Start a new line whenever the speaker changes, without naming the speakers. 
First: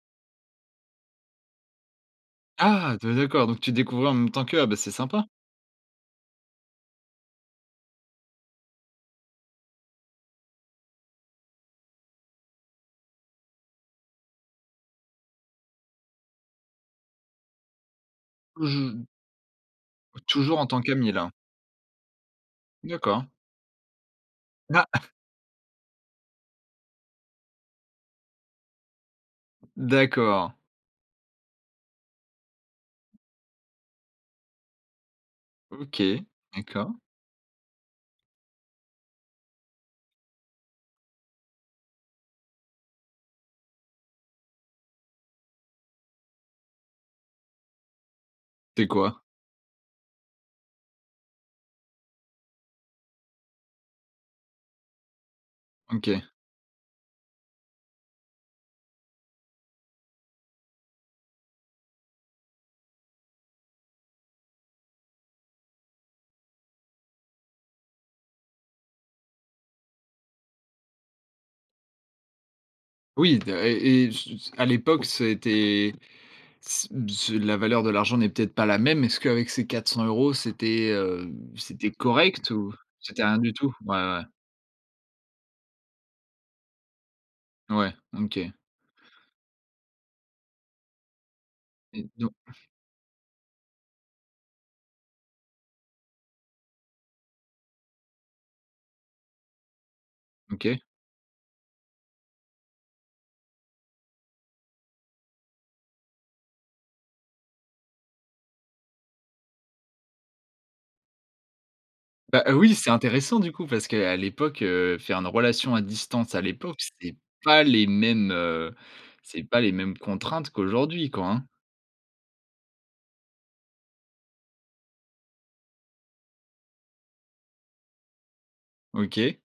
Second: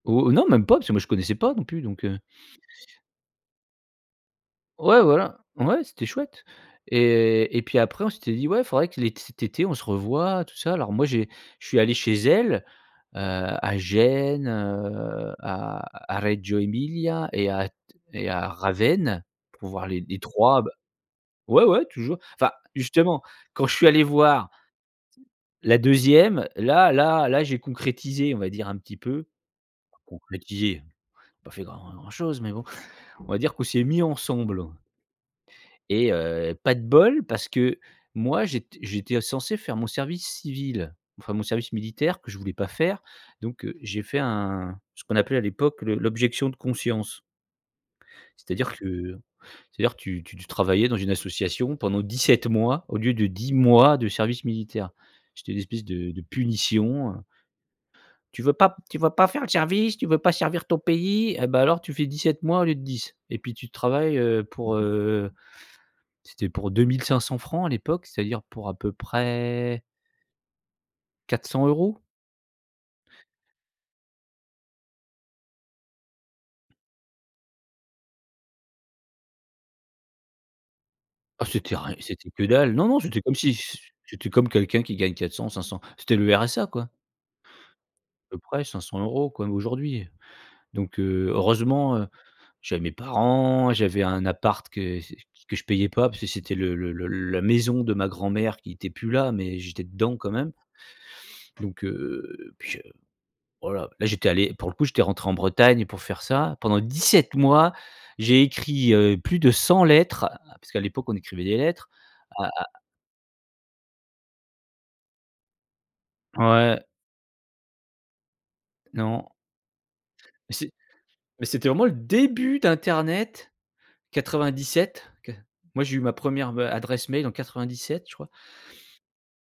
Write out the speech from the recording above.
Oh, non, même pas parce que moi, je connaissais pas non plus donc heu
Ah, de d'accord, donc tu découvrais en même temps qu'eux. Ah, bah, c'est
Ouais,
sympa.
voilà. Ouais, c'était chouette et et puis après, on s'était dit: «Ouais, faudrait que l'ét cet été, on se revoit, tout ça». Alors moi, j'ai je suis allé chez elle, heu, à Gênes, heu, à à Reggio Emilia et à t et à
Oh, je n
Ravenne pour voir les
Oh,
les
toujours
3
en
b
tant qu'ami, là?
ouais, ouais, toujours. Enfin, justement,
D'accord.
quand je suis allé voir
n ah, ah!
la 2e, là là là, j'ai concrétisé, on va dire, un petit peu.
D'accord.
Concrétisé, j'ai pas fait grand grand chose mais bon, on va dire qu'on s'est mis ensemble et
OK,
heu, pas de
d'accord.
bol parce que moi, j'étais j'étais censé faire mon service civil, enfin, mon service militaire que je voulais pas faire. Donc heu, j'ai fait un ce qu'on appelait à l'époque, le l'objection de conscience c'est-à-dire
C'est
que
quoi?
c'est-à-dire, tu tu tu travaillais dans une association pendant 17 mois au lieu de 10 mois de service militaire. C'était une espèce de
OK.
de punition, heu «Tu veux pas tu vas pas faire le service, tu veux pas servir ton pays, eh bah alors tu fais 17 mois au lieu de 10» et puis tu travailles, heu, pour heu, c'était pour 2 500 francs à l'époque, c'est-à-dire, pour à peu près 400 €.
Oui, à et et su à l'époque, ça a été c b c'est la valeur de l'argent n'est peut-être pas la même. Est-ce qu'avec ces 400 €, c'était heu,
Ah, c'était
c'était
ri c'était que
correct ou
dalle, non, non c'était
c'était
comme
rien du
si
tout?
c,
Ouais, ouais.
c'était comme quelqu'un qui gagne 400-500, c'était le RSA, quoi
Ouais,
peu
OK.
près, 500 € comme aujourd'hui. Donc heu, heureusement,
Et don
j'avais mes parents. J'avais un appart que c que je payais pas parce que c'était le le le la maison de ma grand mère qui était plus là, mais j'étais dedans, quand même
OK.
donc, heu, puis je voilà, j'étais allé pour le coup, j'étais rentré en Bretagne pour faire ça, pendant 17 mois. J'ai écrit, heu, plus de 100 lettres, ah, parce qu'à l'époque, on écrivait des lettres
Bah,
à à
oui, c'est intéressant, du coup, parce qu'à l'époque, heu, faire une relation à distance, à l'époque,
Ouais.
c'était pas les mêmes, heu,
Non.
c'est pas les mêmes contraintes
Mais c'est
qu'aujourd'hui, quoi, hein.
mais c'était vraiment le début d'internet 97, qua moi, j'ai eu ma 1re, heu, adresse mail en 97, je crois.
OK.